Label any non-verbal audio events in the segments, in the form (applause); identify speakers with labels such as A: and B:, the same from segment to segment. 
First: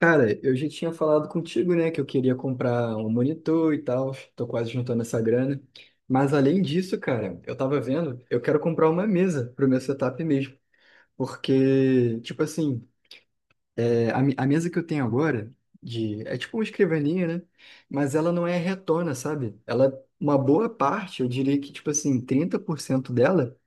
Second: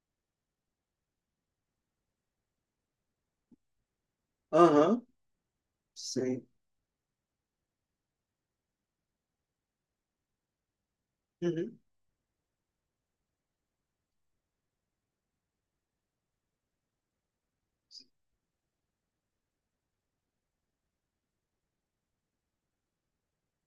A: Cara, eu já tinha falado contigo, né, que eu queria comprar um monitor e tal, tô quase juntando
B: Aham,
A: essa grana. Mas
B: sim.
A: além disso, cara, eu tava vendo, eu quero comprar uma mesa pro meu setup mesmo.
B: Uhum.
A: Porque, tipo assim, a mesa que eu tenho agora, é tipo uma escrivaninha, né? Mas ela não é retona, sabe? Ela, uma boa parte, eu diria que, tipo assim, 30% dela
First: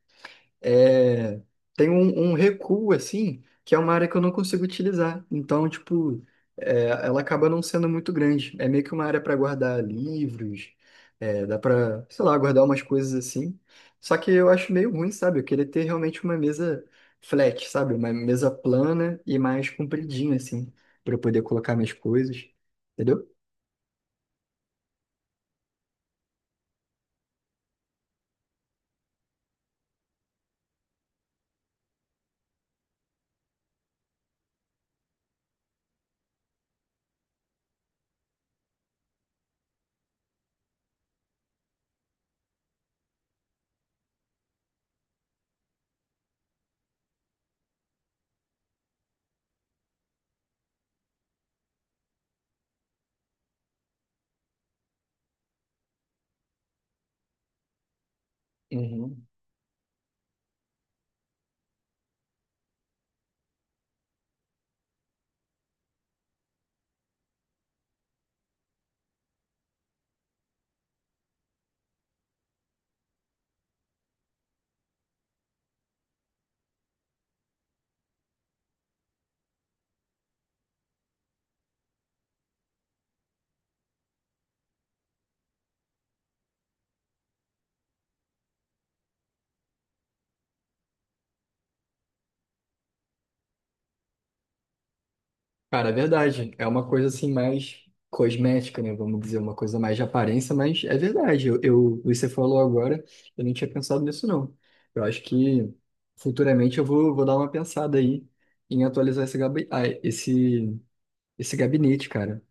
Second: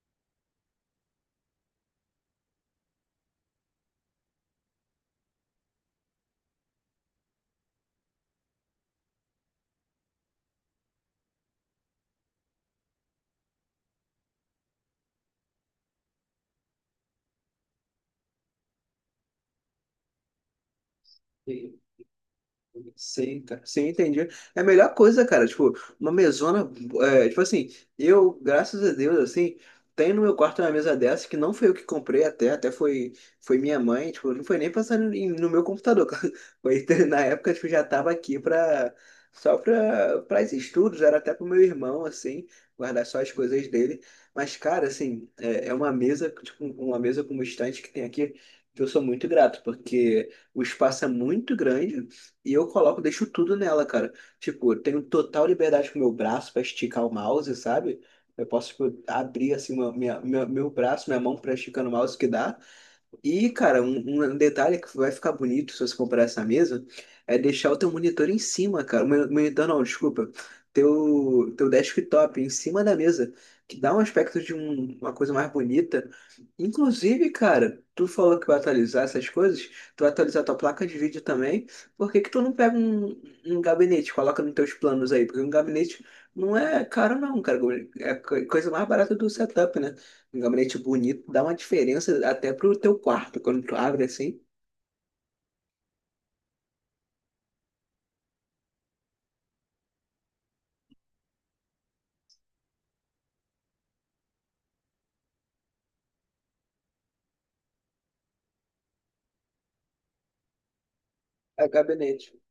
A: é, tem um recuo, assim, que é uma área que eu não consigo utilizar. Então, tipo, ela acaba não sendo muito grande. É meio que uma área para guardar livros, dá para, sei lá, guardar umas coisas assim. Só que eu acho meio ruim, sabe? Eu queria ter realmente uma mesa flat, sabe? Uma mesa plana e mais compridinha, assim, para eu poder colocar minhas coisas, entendeu?
B: Sim, cara. Sim, entendi. É a melhor coisa, cara. Tipo, uma mesona. Tipo assim, eu, graças a Deus, assim, tenho no meu quarto uma mesa dessa que não foi eu que comprei até foi minha mãe. Tipo, não foi nem pensando no meu computador. (laughs) Foi, na época, tipo, já tava aqui só pra esses estudos, era até pro meu irmão, assim, guardar só as coisas dele. Mas, cara, assim, é uma mesa, tipo, uma mesa como estante que tem aqui, que eu sou muito grato, porque o espaço é muito grande. E eu coloco, deixo tudo nela, cara. Tipo, eu tenho total liberdade com o meu braço pra esticar o mouse, sabe? Eu posso, tipo,
A: Uhum.
B: abrir assim meu braço, minha mão pra esticar no mouse que dá. E, cara, um detalhe que vai ficar bonito se você comprar essa mesa é deixar o teu monitor em cima, cara. Monitor não, desculpa. Teu desktop em cima da mesa, que dá um aspecto de uma coisa mais bonita. Inclusive, cara, tu falou que vai atualizar essas coisas, tu vai atualizar tua placa de vídeo também. Por que que tu não pega um gabinete, coloca nos teus planos aí? Porque um gabinete não é caro não, cara. É a coisa mais barata do setup, né? Um gabinete bonito dá uma diferença até pro teu quarto, quando tu abre assim.
A: Cara, é verdade. É uma coisa assim mais cosmética, né? Vamos dizer, uma coisa mais de aparência, mas é verdade. Você falou agora, eu não tinha pensado nisso, não. Eu acho que futuramente vou dar uma pensada aí em atualizar esse
B: É
A: gabinete,
B: gabinete.
A: cara.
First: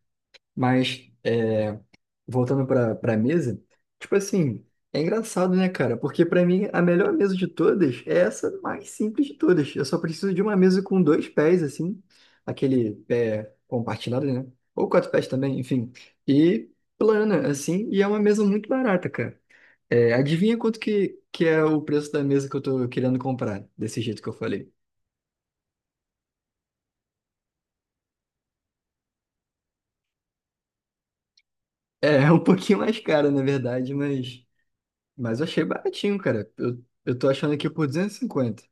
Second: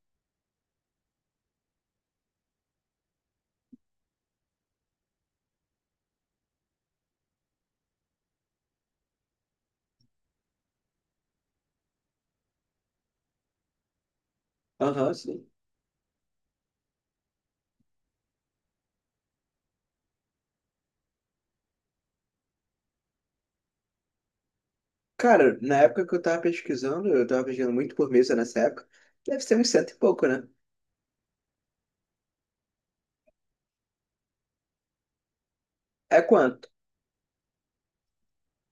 A: Mas. é, Voltando para mesa, tipo assim, é engraçado, né, cara? Porque para mim a melhor mesa de todas é essa mais simples de todas. Eu só preciso de uma mesa com dois pés assim, aquele pé compartilhado, né? Ou quatro
B: Aham,
A: pés
B: sim.
A: também, enfim. E plana assim, e é uma mesa muito barata, cara. É, adivinha que é o preço da mesa que eu tô querendo comprar, desse jeito que eu falei.
B: Cara, na época que eu tava pesquisando muito por mesa nessa época, deve ser uns cento e pouco, né?
A: É, (laughs) é um pouquinho mais caro, na verdade, mas eu achei baratinho,
B: É
A: cara.
B: quanto?
A: Eu tô achando aqui por 250.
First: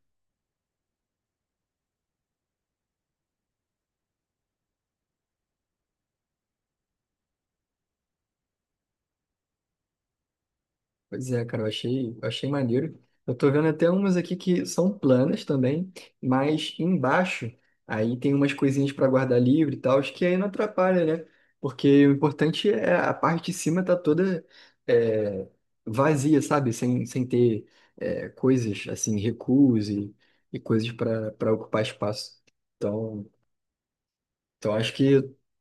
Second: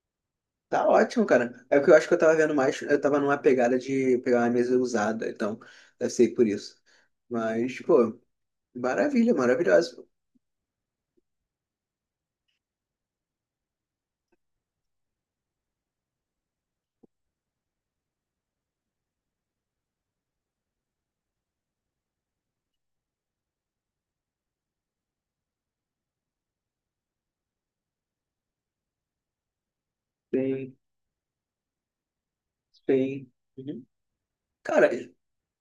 B: Tá ótimo, cara. É porque eu acho que eu tava vendo mais, eu tava numa pegada de pegar uma mesa usada, então deve ser por isso. Mas, pô, maravilha, maravilhoso.
A: Pois é, cara, eu achei maneiro. Eu tô vendo até umas aqui que são planas também, mas embaixo aí tem umas coisinhas para guardar livre e tal, acho que aí não atrapalha, né? Porque o importante é a parte de cima tá toda é, vazia, sabe? Sem ter coisas assim, recuos e
B: Tem,
A: coisas para ocupar espaço. Então,
B: tem. Uhum.
A: então
B: Cara,
A: acho que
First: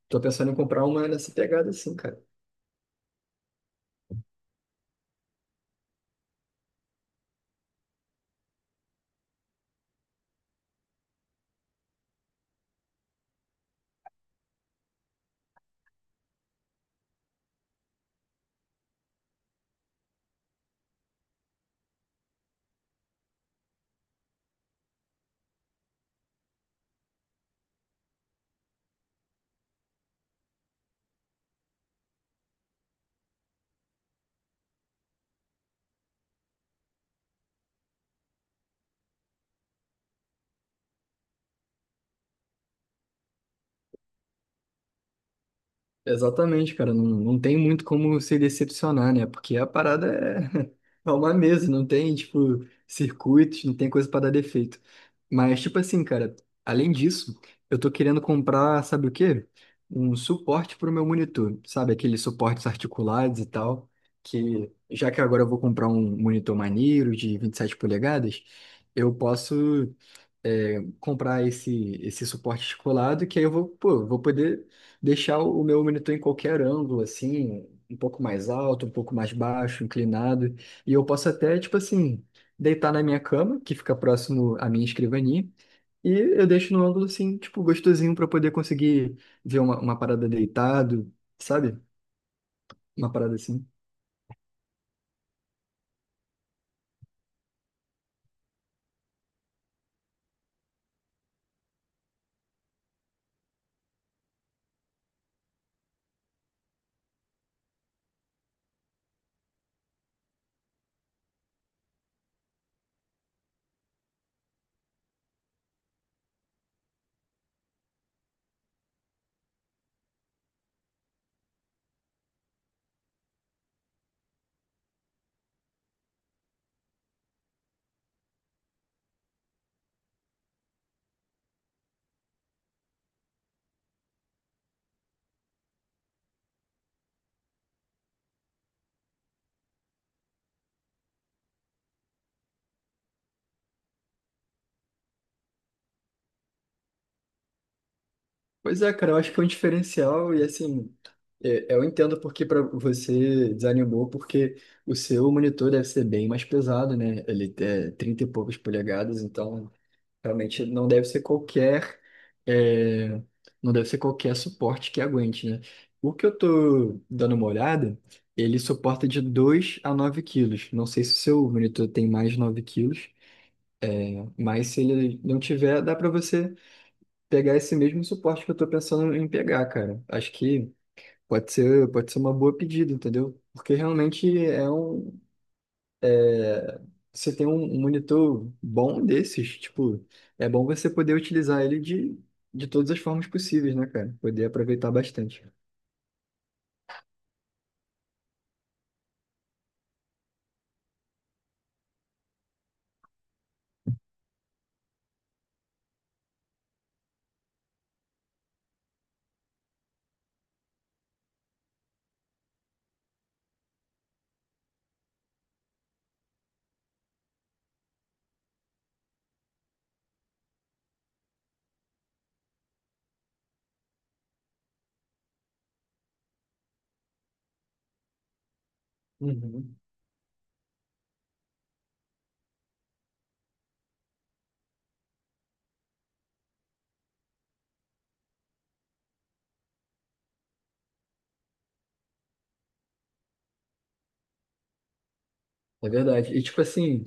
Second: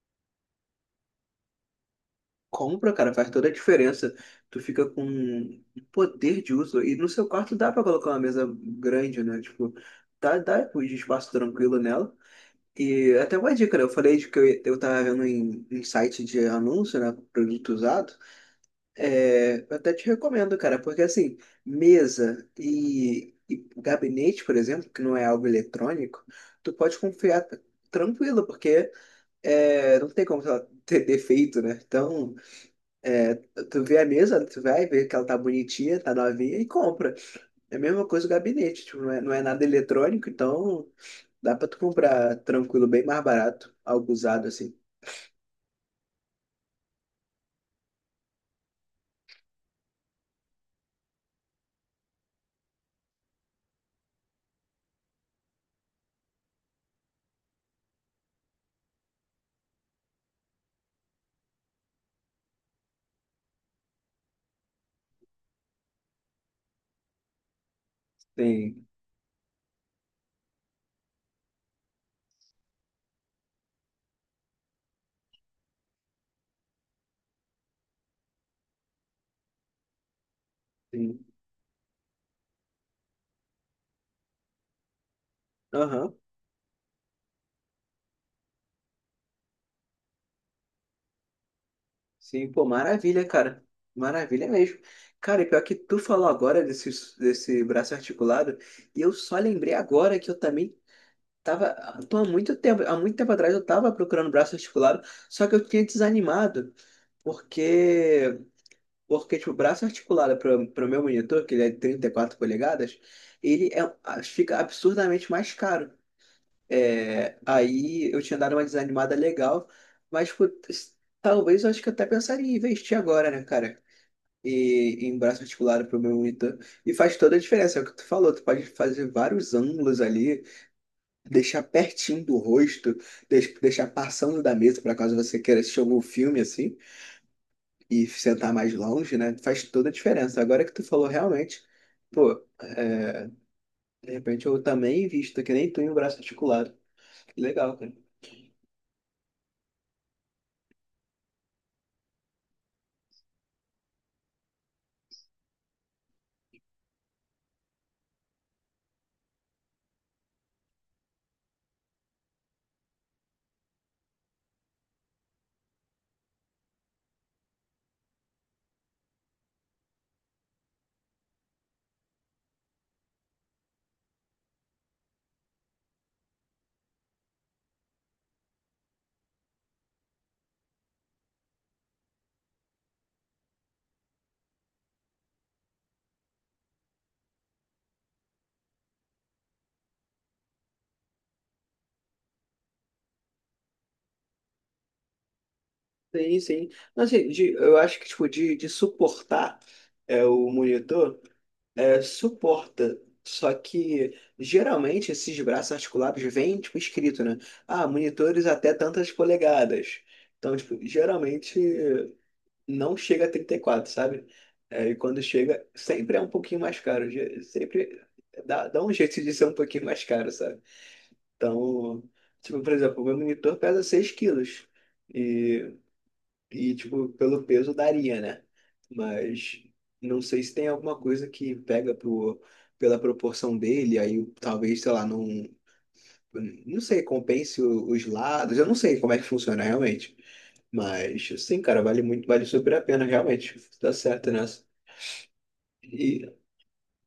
A: tô pensando em comprar uma nessa pegada assim, cara.
B: compra, cara, faz toda a diferença. Tu fica com um poder de uso. E no seu quarto dá pra colocar uma mesa grande, né? Tipo, dá um espaço tranquilo nela. E até uma dica, né? Eu falei de que eu tava vendo em site de anúncio, né? Produto usado. É, eu até te recomendo, cara, porque assim, mesa e gabinete, por exemplo, que não é algo eletrônico, tu pode confiar tranquilo, porque não tem como sei lá, ter defeito, né? Então. É, tu vê a mesa, tu vai ver que ela tá bonitinha, tá novinha e compra. É a mesma coisa o gabinete, tipo, não é nada eletrônico, então dá pra tu comprar tranquilo, bem mais barato, algo usado assim.
A: Exatamente, cara. Não tem muito como se decepcionar, né? Porque (laughs) é uma mesa, não tem, tipo, circuitos, não tem coisa pra dar defeito. Mas, tipo assim, cara, além disso, eu tô querendo comprar, sabe o quê? Um suporte pro meu monitor, sabe? Aqueles suportes articulados e tal. Que, já que agora eu vou comprar um monitor maneiro de 27 polegadas,
B: Tem,
A: eu posso comprar esse suporte descolado, que aí eu vou, pô, vou poder deixar o meu monitor em qualquer ângulo, assim, um pouco mais alto, um pouco mais baixo, inclinado, e eu
B: tem.
A: posso até, tipo assim, deitar na minha cama, que fica próximo à minha escrivaninha, e
B: Aham.
A: eu deixo no ângulo, assim, tipo, gostosinho para poder conseguir ver uma parada deitado, sabe?
B: Sim, pô,
A: Uma
B: maravilha,
A: parada
B: cara.
A: assim.
B: Maravilha mesmo. Cara, e pior que tu falou agora desse braço articulado, e eu só lembrei agora que eu também tava, tô há muito tempo atrás eu tava procurando braço articulado, só que eu tinha desanimado, porque Porque, tipo, o braço articulado para o meu monitor, que ele é de 34 polegadas, ele é, fica absurdamente mais caro. É, aí eu tinha dado uma desanimada legal, mas pô, talvez eu acho que eu até pensaria em investir agora, né, cara? E em braço articulado para o meu monitor. E faz toda a diferença, é o que tu falou, tu pode fazer vários ângulos ali, deixar pertinho do rosto, deixar passando da mesa para caso você queira assistir algum filme assim e sentar mais longe, né? Faz toda a diferença. Agora que tu falou realmente, pô, é, de repente eu também invisto, que nem tu em um braço articulado. Que legal, cara.
A: Pois é, cara, eu acho que é um diferencial e assim, eu entendo porque para você desanimou, porque o seu monitor deve ser bem mais pesado, né? Ele é 30 e poucas polegadas, então realmente não deve ser qualquer, é, não deve ser qualquer suporte que aguente, né? O que eu tô dando uma olhada, ele suporta de 2 a 9 quilos. Não sei se o seu monitor tem mais de 9 quilos, mas se ele não tiver, dá para você pegar esse mesmo suporte que eu tô pensando em pegar, cara. Acho que pode ser uma boa pedida, entendeu? Porque realmente é, você tem um monitor bom desses, tipo, é bom você poder utilizar ele de todas as formas possíveis, né, cara? Poder aproveitar bastante.
B: Sim, sim. Mas, assim, eu acho que tipo, de suportar o monitor, suporta. Só que geralmente esses braços articulados vêm tipo, escrito, né? Ah, monitores até tantas polegadas. Então, tipo, geralmente. Não chega a 34, sabe? É, e quando chega, sempre é um pouquinho mais caro. Sempre dá um jeito de ser um pouquinho mais caro, sabe? Então, tipo, por exemplo, o meu monitor pesa 6 quilos. E, e, tipo, pelo peso daria, né? Mas
A: Uhum.
B: não sei se tem alguma coisa que pega pro, pela proporção dele, aí talvez, sei lá, não. Não sei, compense os lados. Eu não sei como é que funciona realmente. Mas, sim, cara, vale muito, vale super a pena, realmente. Tá certo nessa.
A: É
B: E,
A: verdade. E tipo assim,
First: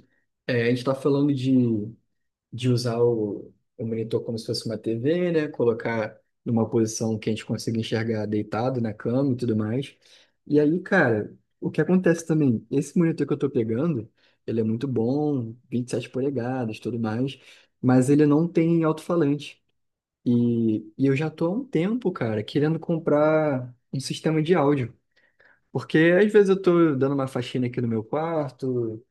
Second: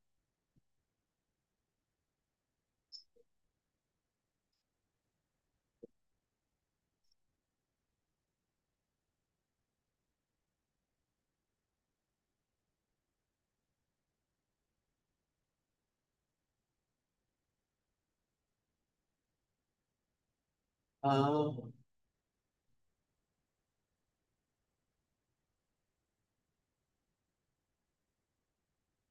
A: é, a gente tá falando de usar o monitor como se fosse uma TV, né? Colocar numa posição que a gente consiga enxergar deitado na cama e tudo mais. E aí, cara, o que acontece também? Esse monitor que eu tô pegando, ele é muito bom, 27 polegadas, tudo mais, mas ele não tem alto-falante. E eu já tô
B: ah,
A: há um tempo, cara, querendo comprar um sistema de áudio. Porque às vezes eu tô dando uma faxina aqui no meu quarto,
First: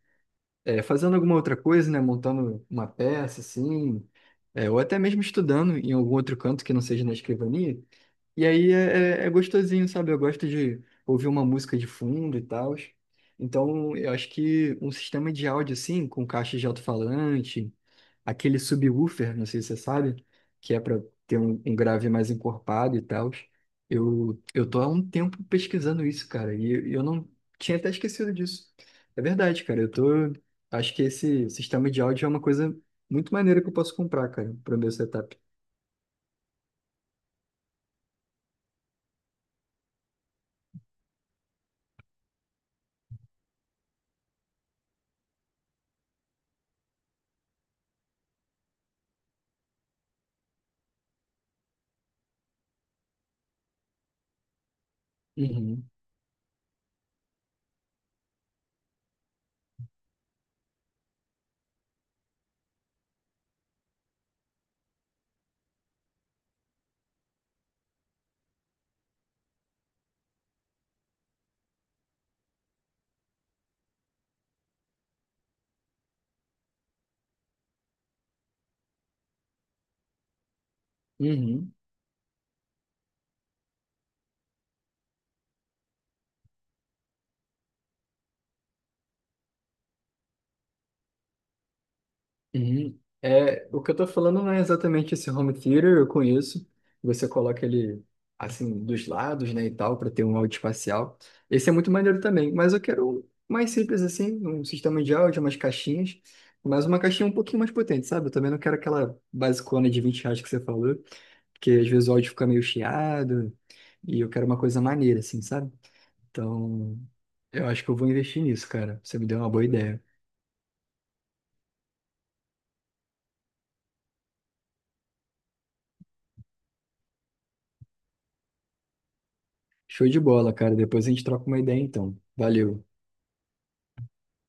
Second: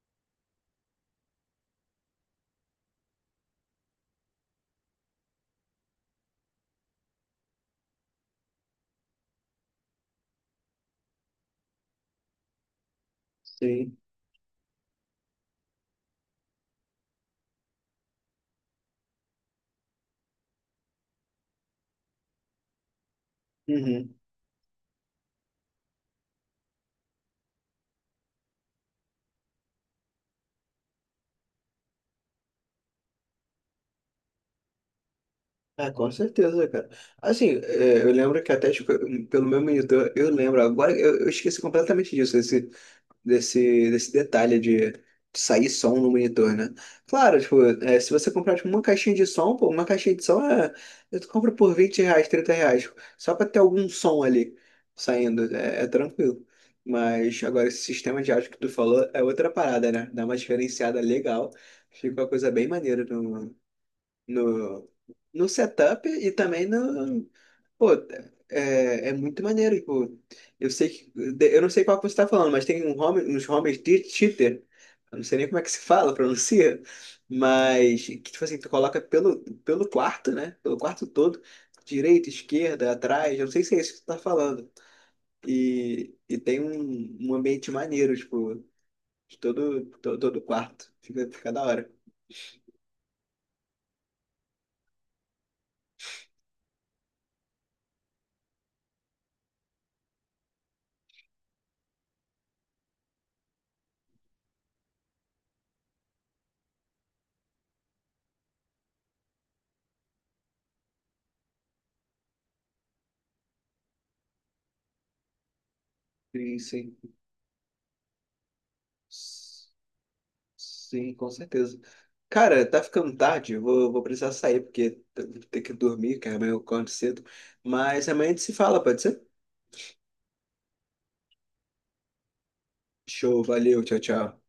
A: fazendo alguma outra coisa, né? Montando uma peça, assim, ou até mesmo estudando em algum outro canto que não seja na escrivania. E aí é gostosinho, sabe? Eu gosto de ouvir uma música de fundo e tal. Então,
B: sim.
A: eu acho que um sistema de áudio assim, com caixa de alto-falante, aquele subwoofer, não sei se você sabe, que é para ter um grave mais encorpado e tal.
B: Uhum.
A: Eu tô há um tempo pesquisando isso, cara, e eu não tinha até esquecido disso. É verdade, cara, eu tô. Acho que esse sistema de áudio é uma coisa muito maneira que eu posso comprar, cara, para o meu setup.
B: É, com certeza, cara. Assim, eu lembro que até, tipo, pelo meu monitor, eu lembro, agora eu esqueci completamente disso, desse detalhe de sair som no monitor, né? Claro, tipo, se você comprar tipo, uma caixinha de som, pô, uma caixinha de som eu compro por R$ 20, R$ 30, tipo, só pra ter algum som ali saindo, é, é
A: Uhum,
B: tranquilo. Mas agora esse sistema de áudio que tu falou é outra parada, né? Dá uma diferenciada legal, fica uma coisa bem maneira no, no setup e também no, pô, é muito maneiro, tipo, eu sei que, eu não sei qual que você tá falando, mas tem uns homens de cheater, eu não sei nem como é que se fala, pronuncia, mas que, tipo assim, tu coloca pelo quarto, né, pelo quarto todo,
A: uhum.
B: direita, esquerda, atrás, eu não sei se é isso que tu tá falando, e, tem um ambiente maneiro, tipo, de todo, todo, todo quarto, fica da hora.
A: Uhum. É, o que eu tô falando não é exatamente esse home theater, eu conheço. Você coloca ele assim dos lados, né, e tal, para ter um áudio espacial. Esse é muito maneiro também, mas eu quero um mais simples assim, um sistema de áudio, umas caixinhas, mas uma caixinha um pouquinho mais potente, sabe? Eu também não quero aquela basicona de 20 reais que você falou, porque às vezes o áudio fica meio chiado, e eu quero uma coisa maneira, assim, sabe?
B: Sim,
A: Então, eu acho que eu vou investir nisso, cara. Você me deu uma boa
B: sim.
A: ideia.
B: Sim, com certeza. Cara, tá ficando tarde, eu vou precisar sair, porque eu vou ter que dormir, que amanhã eu acordo cedo. Mas amanhã a gente se fala, pode ser?
A: Show de bola, cara. Depois a gente troca uma ideia, então. Valeu.
B: Show, valeu, tchau, tchau.